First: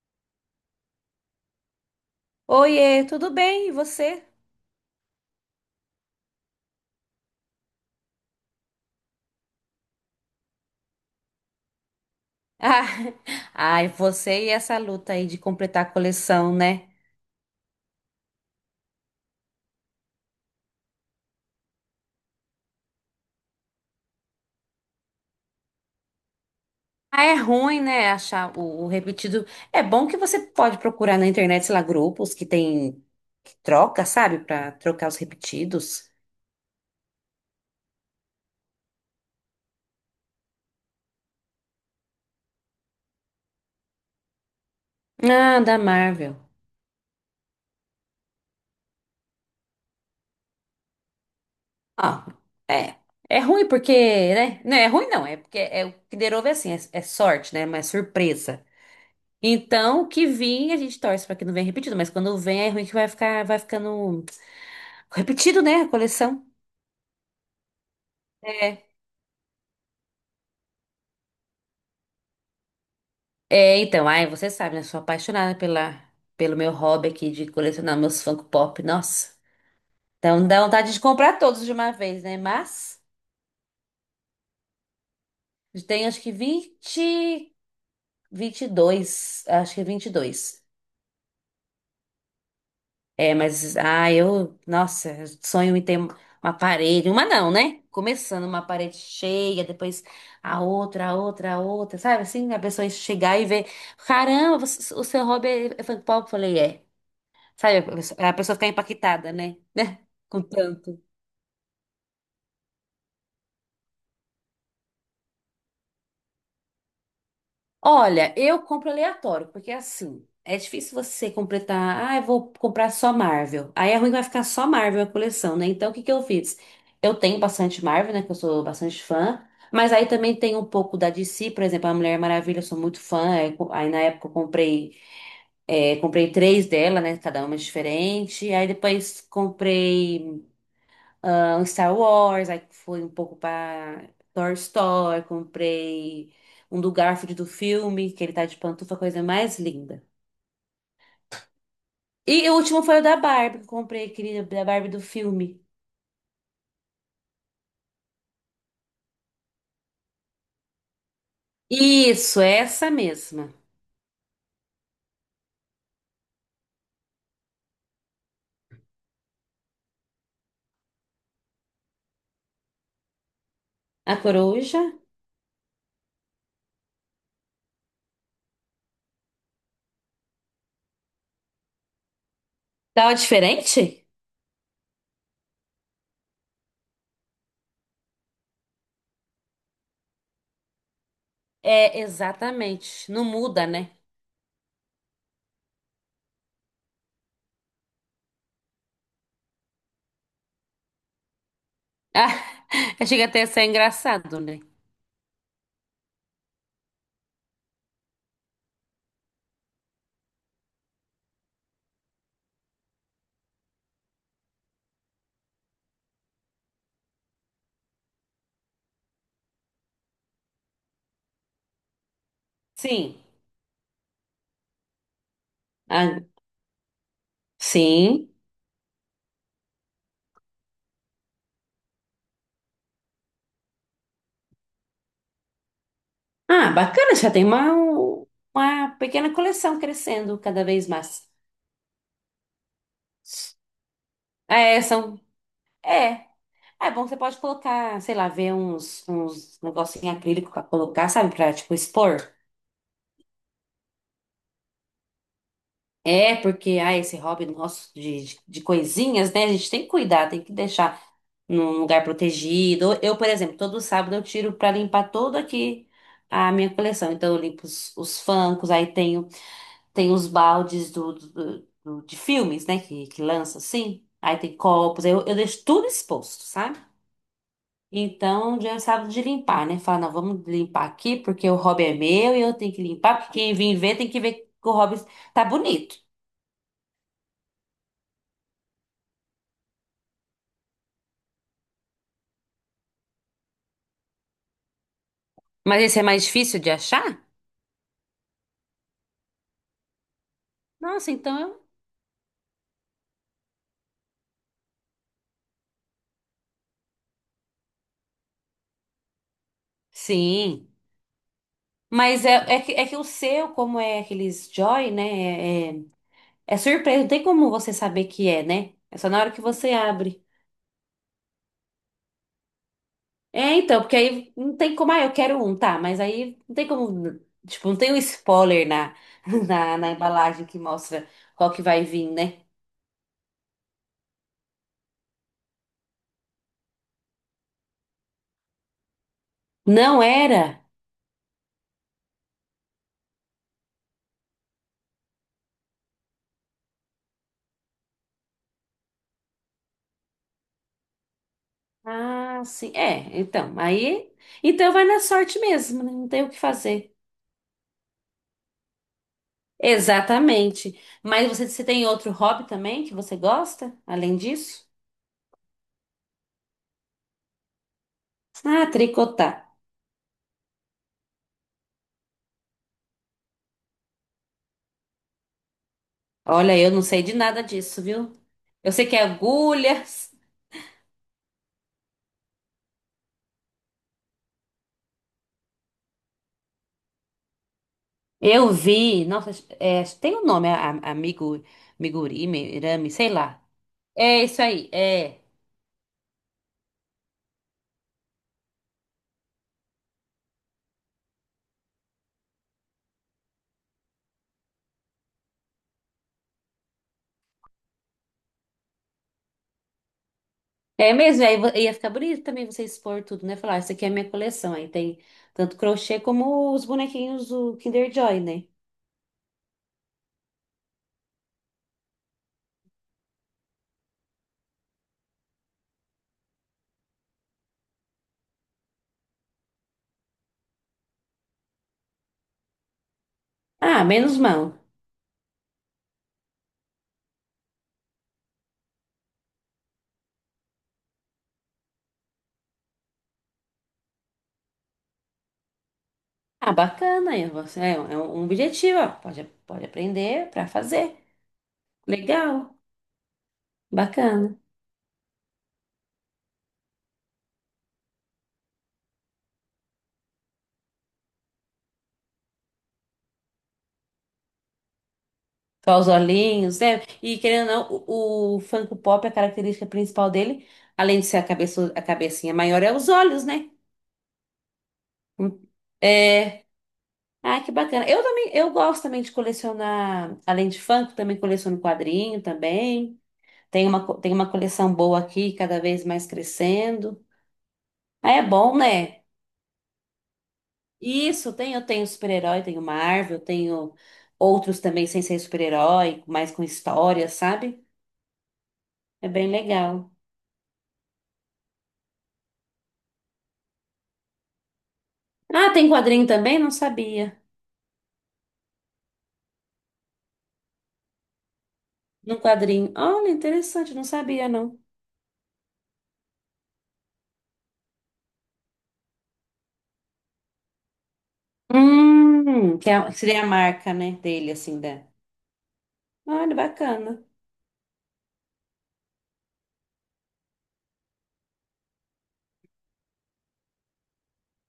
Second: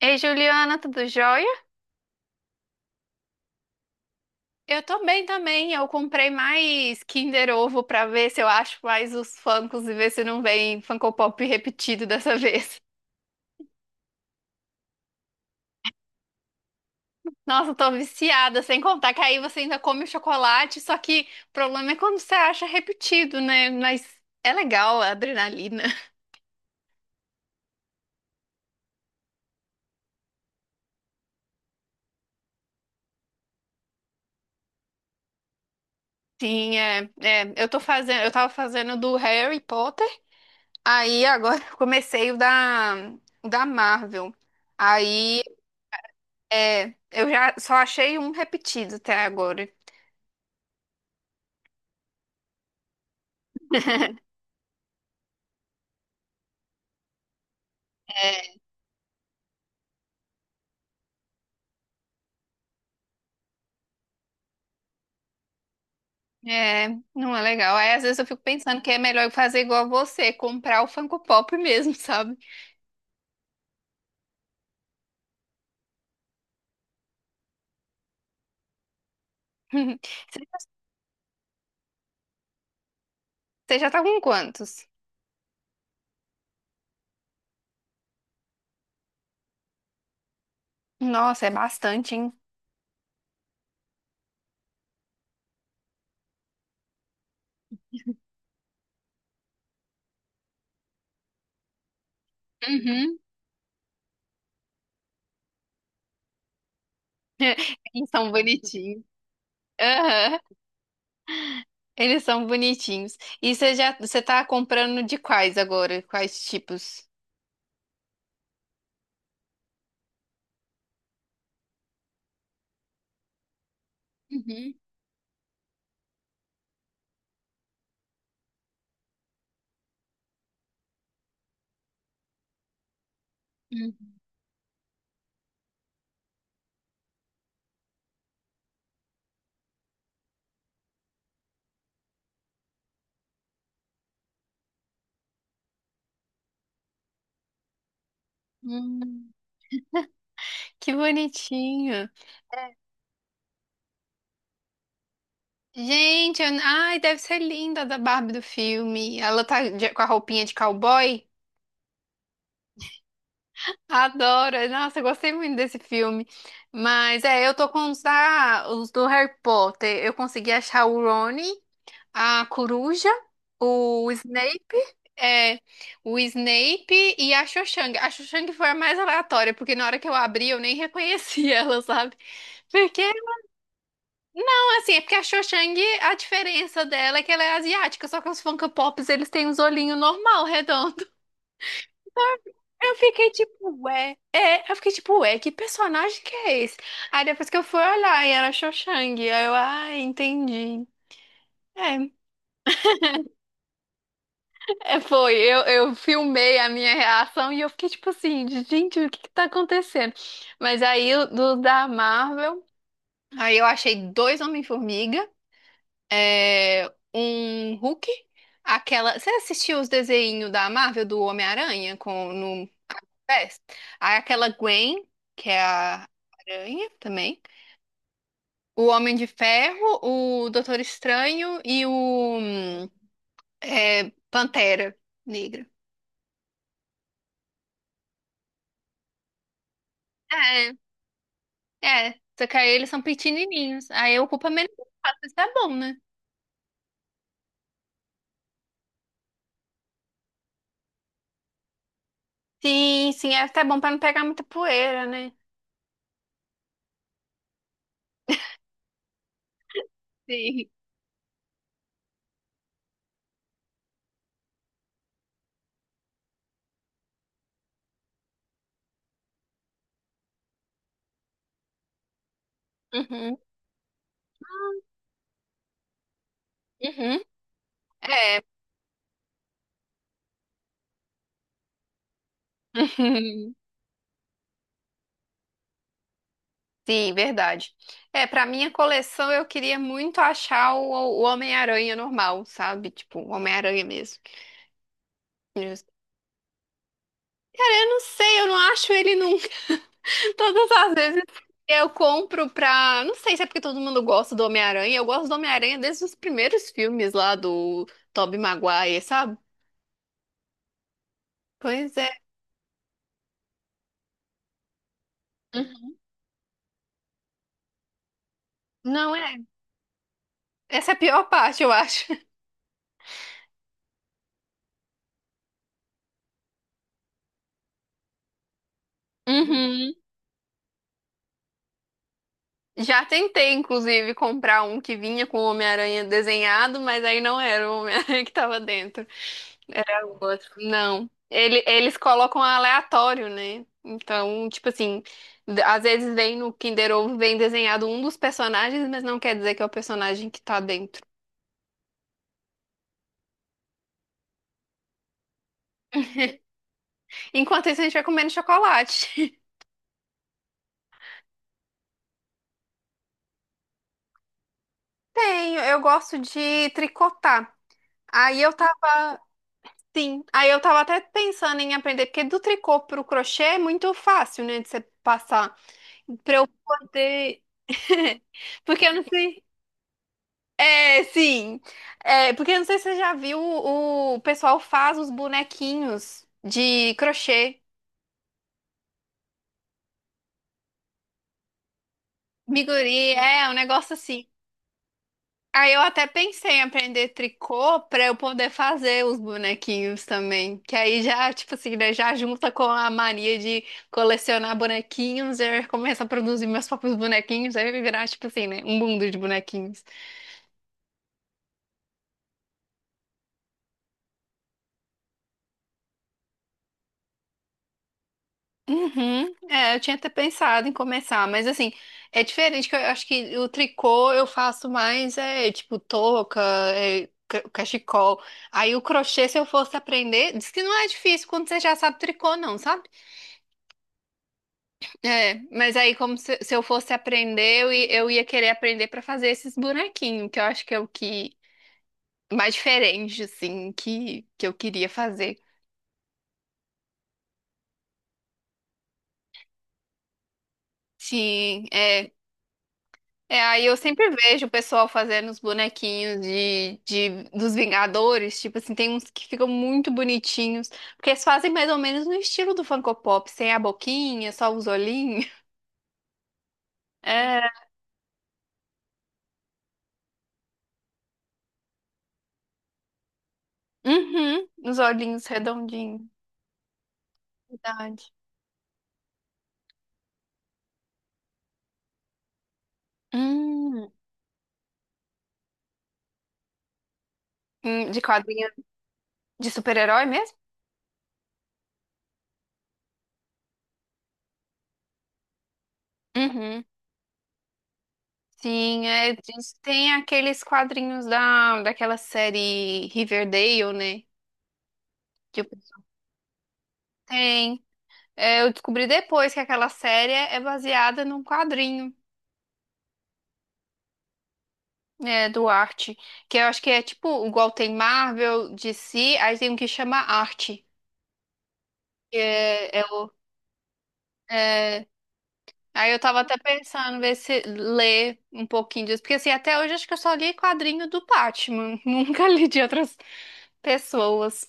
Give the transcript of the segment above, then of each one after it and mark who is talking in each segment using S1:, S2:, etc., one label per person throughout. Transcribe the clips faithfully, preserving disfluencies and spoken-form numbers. S1: Ei, Juliana, tudo jóia?
S2: Oiê, tudo bem? E você?
S1: Eu tô bem também. Eu comprei mais Kinder Ovo pra ver se eu acho mais os Funkos e ver se não vem Funko Pop repetido dessa vez.
S2: Ah, ai, você e essa luta aí de completar a coleção, né?
S1: Nossa, eu tô viciada, sem contar que aí você ainda come o chocolate, só que o problema é quando você acha repetido, né? Mas é legal a adrenalina.
S2: Ah, é ruim, né? Achar o, o repetido. É bom que você pode procurar na internet, sei lá, grupos que tem que troca, sabe? Pra trocar os repetidos.
S1: Sim, é, é, eu tô fazendo, eu tava fazendo do Harry Potter, aí agora eu comecei o da, o da Marvel. Aí
S2: Ah, da Marvel.
S1: é, eu já só achei um repetido até agora.
S2: Ah, é. É ruim porque, né? Não é ruim não, é porque é o que derou é assim, é, é sorte, né? Mas surpresa. Então, o que vir, a gente torce pra que não venha repetido, mas quando vem é ruim que vai ficar, vai ficando repetido, né? A coleção.
S1: É, é, não é legal. Aí às vezes eu fico pensando
S2: É.
S1: que é melhor eu fazer igual a você, comprar o Funko Pop mesmo, sabe?
S2: É, então, ai, você sabe, né? Sou apaixonada pela, pelo meu hobby aqui de colecionar meus Funko Pop. Nossa.
S1: Você
S2: Então
S1: já
S2: dá vontade de comprar todos de uma vez, né? Mas
S1: você já tá com quantos?
S2: tem acho que vinte, dois, acho que vinte e dois.
S1: Nossa, é bastante, hein?
S2: É, mas ah, eu, nossa, eu sonho em ter uma parede, uma não, né? Começando uma parede cheia, depois a outra, a outra, a outra, sabe? Assim, a pessoa
S1: Uhum.
S2: chegar e ver, caramba, você- o seu hobby é Funko Pop, eu falei, é. Sabe, a
S1: Eles
S2: pessoa
S1: são
S2: a pessoa fica
S1: bonitinhos.
S2: impactada, né? Né?
S1: Aham,
S2: Com tanto.
S1: eles são bonitinhos. E você já, você tá comprando de quais agora? Quais tipos?
S2: Olha, eu compro aleatório, porque é assim, é difícil você completar. Ah, eu vou comprar só Marvel. Aí é ruim que vai ficar só
S1: Uhum.
S2: Marvel a coleção, né? Então, o que que eu fiz? Eu tenho bastante Marvel, né? Que eu sou bastante fã. Mas aí também tem um pouco da D C, por exemplo, a Mulher Maravilha, eu sou muito fã. Aí, co- aí na
S1: Uhum.
S2: época eu comprei, é, comprei três dela, né? Cada uma é diferente. Aí depois comprei, ah, um Star Wars, aí foi um pouco pra Toy Story, comprei um do Garfield do filme, que ele tá de pantufa, coisa
S1: Hum,
S2: mais linda.
S1: que bonitinho.
S2: E o último foi o da Barbie, que eu comprei aquele da Barbie do filme.
S1: Gente, eu... ai, deve ser linda a da Barbie do filme. Ela tá de- com a roupinha de cowboy.
S2: Isso, essa mesma.
S1: Adoro. Nossa, eu gostei muito desse filme. Mas é, eu tô com os, da... os do Harry Potter. Eu consegui achar o Rony, a coruja, o
S2: A
S1: Snape,
S2: coruja.
S1: é, o Snape e a Cho-Chang. A Cho-Chang foi a mais aleatória, porque na hora que eu abri eu nem reconheci ela, sabe? Porque
S2: Tava diferente?
S1: assim, é porque a Cho Chang, a diferença dela é que ela é asiática, só que os Funko Pops, eles têm uns olhinhos normal, redondo.
S2: É,
S1: Eu
S2: exatamente. Não
S1: fiquei
S2: muda,
S1: tipo,
S2: né?
S1: ué, é, eu fiquei tipo, ué, que personagem que é esse? Aí depois que eu fui olhar, e era a Cho Chang, aí eu, ah, entendi. É,
S2: Ah, chega até a ser engraçado, né?
S1: é, foi, eu, eu filmei a minha reação e eu fiquei tipo assim, gente, o que que tá acontecendo? Mas aí, o- do da Marvel, aí eu achei dois Homem-Formiga, é, um Hulk, aquela. Você assistiu os desenhos da Marvel do Homem-Aranha com no
S2: Sim.
S1: pés? Aí aquela Gwen, que é a
S2: Ah,
S1: Aranha também.
S2: sim.
S1: O Homem de Ferro, o Doutor Estranho e o hum, é, Pantera Negra.
S2: Ah, bacana, já tem uma, um, uma pequena coleção crescendo cada
S1: É,
S2: vez mais.
S1: é. Só que aí eles são pequenininhos. Aí ocupa menos
S2: É,
S1: espaço,
S2: são.
S1: isso é bom, né?
S2: É. É bom, você pode colocar, sei lá, ver uns, uns negócios em acrílico pra colocar, sabe? Pra, tipo, expor.
S1: Sim, sim, é até bom pra não pegar muita poeira, né?
S2: É, porque, ah, esse hobby nosso de, de, de coisinhas, né? A gente tem que cuidar, tem que
S1: Sim.
S2: deixar num lugar protegido. Eu, por exemplo, todo sábado eu tiro pra limpar todo aqui a minha coleção. Então, eu limpo os, os funkos, aí tenho, tenho os baldes do, do- do- de filmes, né? Que, que
S1: Uhum,
S2: lança assim. Aí tem copos, eu, eu deixo tudo exposto, sabe?
S1: uhum. É.
S2: Então já sabe de limpar, né? Fala, não, vamos limpar aqui porque o hobby é meu e eu tenho que limpar, porque quem vir ver tem que ver que o hobby tá bonito.
S1: Sim, verdade. É, pra minha coleção eu queria muito achar o, o Homem-Aranha normal, sabe? Tipo, o Homem-Aranha mesmo. Cara,
S2: Mas esse é mais difícil de achar?
S1: eu não sei, eu não acho ele nunca. Todas as
S2: Nossa,
S1: vezes
S2: então eu.
S1: eu compro pra. Não sei se é porque todo mundo gosta do Homem-Aranha. Eu gosto do Homem-Aranha desde os primeiros filmes lá do Tobey Maguire, sabe?
S2: Sim.
S1: Pois é.
S2: Mas é, é, que, é que o seu, como é aqueles Joy, né? É, é,
S1: Uhum.
S2: é surpresa, não tem como você saber que é, né? É só
S1: Não
S2: na hora
S1: é.
S2: que você abre.
S1: Essa é a pior parte, eu acho.
S2: É, então, porque aí não tem como, ah, eu quero um, tá, mas aí não tem como, tipo, não tem um spoiler na, na, na embalagem que mostra qual que vai vir, né?
S1: Já tentei, inclusive, comprar um que vinha com o Homem-Aranha desenhado, mas aí não era o Homem-Aranha que tava dentro.
S2: Não
S1: Era o outro.
S2: era?
S1: Não. Ele, eles colocam aleatório, né? Então, tipo assim, d- às vezes vem no Kinder Ovo, vem desenhado um dos personagens, mas não quer dizer que é o personagem que tá dentro.
S2: Ah, sim. É, então, aí. Então vai na sorte mesmo, né? Não tem o que fazer.
S1: Enquanto isso, a gente vai comendo chocolate.
S2: Exatamente. Mas você, você tem outro hobby também que você gosta, além disso?
S1: Tenho, eu gosto de tricotar. Aí eu
S2: Ah,
S1: tava.
S2: tricotar.
S1: Sim, aí eu tava até pensando em aprender, porque do tricô pro crochê é muito fácil, né, de você passar. Pra eu
S2: Olha, eu não sei de
S1: poder.
S2: nada disso, viu? Eu
S1: Porque
S2: sei
S1: eu
S2: que é
S1: não sei.
S2: agulhas.
S1: É, sim. É, porque eu não sei se você já viu, o o pessoal faz os bonequinhos de crochê.
S2: Eu vi. Nossa, é, tem um nome, a- a- amigo, migurumi, irame, sei
S1: Miguri,
S2: lá.
S1: é, um negócio
S2: É
S1: assim.
S2: isso aí, é.
S1: Aí eu até pensei em aprender tricô pra eu poder fazer os bonequinhos também. Que aí já, tipo assim, né, já junta com a mania de colecionar bonequinhos, eu começo a produzir meus próprios bonequinhos, aí vai virar, tipo assim, né, um mundo de bonequinhos.
S2: É mesmo, aí vo- ia ficar bonito também você expor tudo, né? Falar, "Ah, isso aqui é a minha coleção. Aí tem tanto crochê como os bonequinhos do Kinder Joy, né?
S1: Uhum. É, eu tinha até pensado em começar, mas assim, é diferente que eu acho que o tricô eu faço mais é tipo touca, é, ca- cachecol. Aí o crochê, se eu fosse aprender, diz que não é difícil quando você já sabe tricô, não, sabe?
S2: Ah, menos mão.
S1: É, mas aí como se, se eu fosse aprender, eu, i- eu ia querer aprender pra fazer esses bonequinhos, que eu acho que é o que mais diferente assim que que eu queria fazer.
S2: Ah, bacana, aí você- é, é um objetivo, ó. Pode, pode aprender para fazer.
S1: Sim, é.
S2: Legal,
S1: É, aí eu sempre
S2: bacana.
S1: vejo o pessoal fazendo os bonequinhos de, de- dos Vingadores, tipo assim, tem uns que ficam muito bonitinhos, porque eles fazem mais ou menos no estilo do Funko Pop, sem a boquinha, só os olhinhos.
S2: Só os olhinhos, né? E
S1: É,
S2: querendo ou não, o, o Funko Pop, é a característica principal dele, além de ser a cabeça, a cabecinha maior, é os olhos, né?
S1: uhum, os olhinhos
S2: Hum.
S1: redondinhos,
S2: É. Ah, que bacana. Eu
S1: verdade.
S2: também, eu gosto também de colecionar, além de funk, também coleciono quadrinho também. Tem uma,
S1: Hum,
S2: co- tem uma coleção boa aqui, cada vez mais crescendo.
S1: hum, de
S2: Ah, é
S1: quadrinho
S2: bom, né?
S1: de super-herói mesmo?
S2: Isso, tem, eu tenho super-herói, tenho Marvel, tenho outros também sem ser super-herói, mais com
S1: Uhum.
S2: história, sabe?
S1: Sim,
S2: É
S1: é,
S2: bem
S1: diz-
S2: legal.
S1: tem aqueles quadrinhos da, daquela série Riverdale, né? Que o
S2: Ah, tem
S1: pessoal
S2: quadrinho também? Não sabia.
S1: tem. É, eu descobri depois que aquela série é é baseada num quadrinho,
S2: No quadrinho. Olha, interessante, não sabia, não.
S1: é, do Arte, que eu acho que é tipo, igual tem Marvel, D C, aí tem um que chama Arte. Que
S2: Hum, que
S1: É, é
S2: é-
S1: o-
S2: seria a marca, né, dele, assim, da.
S1: é, aí eu tava até
S2: Olha,
S1: pensando
S2: bacana.
S1: ver se ler um pouquinho disso, porque assim, até hoje acho que eu só li quadrinho do Batman, nunca li de outras pessoas.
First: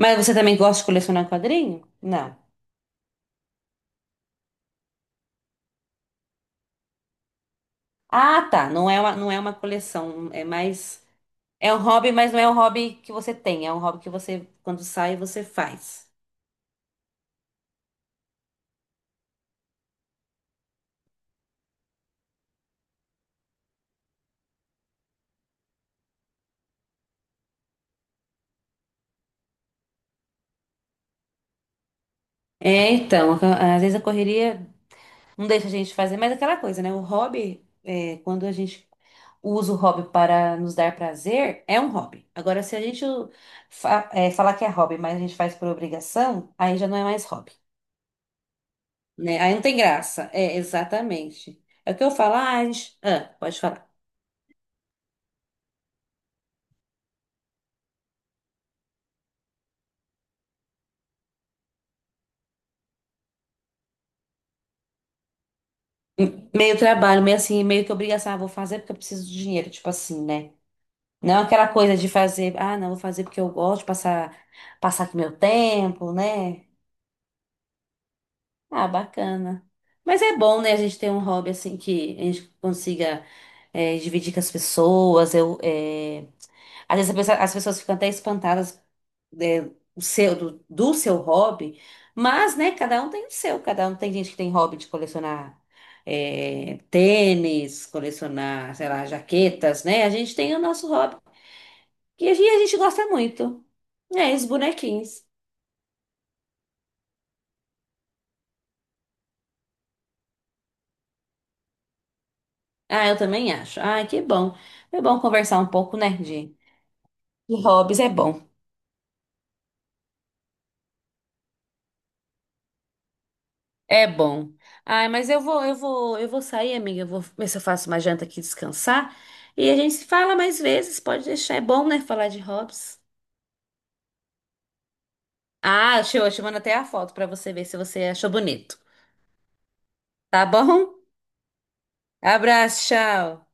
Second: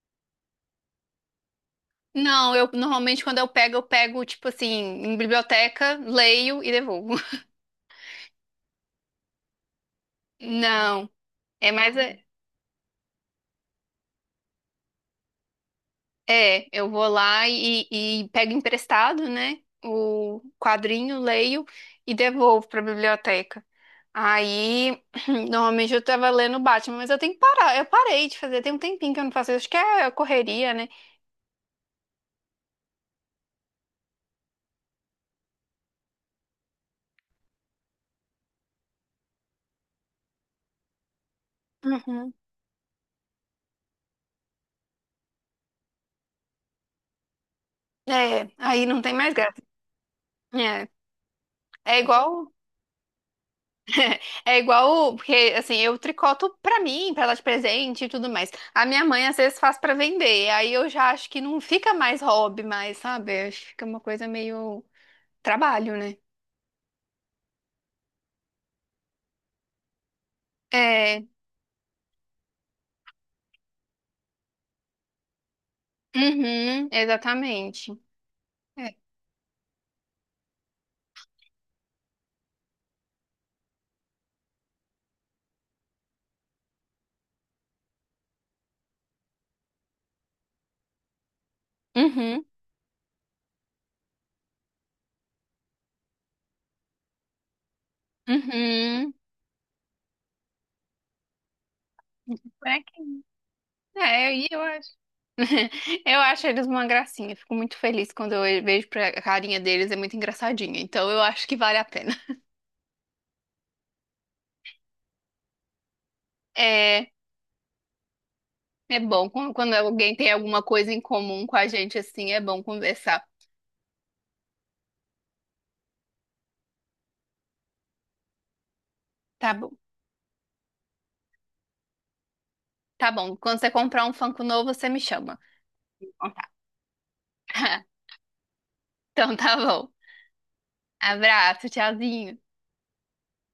S2: Mas você também gosta de colecionar quadrinho? Não.
S1: Não, eu normalmente quando eu pego, eu pego tipo assim, em biblioteca, leio e devolvo.
S2: Ah, tá. Não é uma, não é uma coleção. É mais.
S1: Não, é
S2: É um
S1: mais.
S2: hobby,
S1: É,
S2: mas não é um hobby que você tem. É um hobby que você, quando sai, você faz.
S1: é, eu vou lá e, e pego emprestado, né? O quadrinho, leio e devolvo para a biblioteca. Aí, normalmente eu tava lendo Batman, mas eu tenho que parar. Eu parei de fazer, tem um tempinho que eu não faço isso. Acho que é correria, né?
S2: É, então. a- Às vezes a correria não deixa a gente fazer, mas é aquela coisa, né? O hobby, é, quando a gente usa o hobby para nos dar prazer, é um hobby.
S1: Uhum.
S2: Agora, se a gente fa- é, falar que é hobby, mas a gente faz por obrigação, aí já não é mais hobby,
S1: É, aí não tem mais
S2: né? Aí
S1: graça.
S2: não tem graça. É,
S1: É,
S2: exatamente. É o
S1: é
S2: que eu falo.
S1: igual,
S2: Ah, a gente... ah, pode falar.
S1: é igual, porque assim, eu tricoto pra mim, pra dar de presente e tudo mais. A minha mãe às vezes faz pra vender, aí eu já acho que não fica mais hobby mais, sabe? Acho que fica uma coisa meio trabalho, né?
S2: Meio trabalho, meio assim, meio que obrigação, ah, vou fazer porque eu preciso de dinheiro, tipo assim, né?
S1: É,
S2: Não é aquela coisa de fazer, ah, não, vou fazer porque eu gosto de passar, passar aqui meu tempo, né?
S1: uhum, exatamente.
S2: Ah,
S1: É.
S2: bacana. Mas é bom, né, a gente ter um hobby assim que a gente consiga eh, dividir com as pessoas. Eu, eh, às vezes a pessoa- as pessoas ficam até espantadas é, o seu, do, do seu hobby,
S1: Uhum,
S2: mas, né, cada um tem o seu, cada um tem gente que tem hobby de colecionar é, tênis, colecionar, sei lá,
S1: uhum.
S2: jaquetas, né? A gente tem o nosso hobby, que a gente, a gente gosta
S1: Bonequinho.
S2: muito,
S1: É,
S2: né, os
S1: e eu acho.
S2: bonequinhos.
S1: Eu acho eles uma gracinha. Fico muito feliz quando eu vejo pra a carinha deles, é muito engraçadinha. Então eu acho que vale a pena.
S2: Ah, eu também acho. Ah, que bom. É bom conversar um pouco, né, de
S1: É,
S2: de hobbies, é bom.
S1: é bom quando quando alguém tem alguma coisa em comum com a gente assim, é bom conversar.
S2: É bom. Ai, mas eu vou, eu vou, eu vou sair, amiga. Eu vou ver se eu faço uma janta aqui descansar.
S1: Tá
S2: E
S1: bom.
S2: a gente se fala mais vezes, pode deixar. É bom, né, falar de hobbies.
S1: Tá bom. Quando você comprar um Funko novo, você me chama.
S2: Ah, show, eu
S1: Então
S2: te
S1: tá.
S2: mando até a foto pra você ver se você achou bonito.
S1: Então tá bom.
S2: Tá bom?
S1: Abraço, tchauzinho.
S2: Abraço, tchau.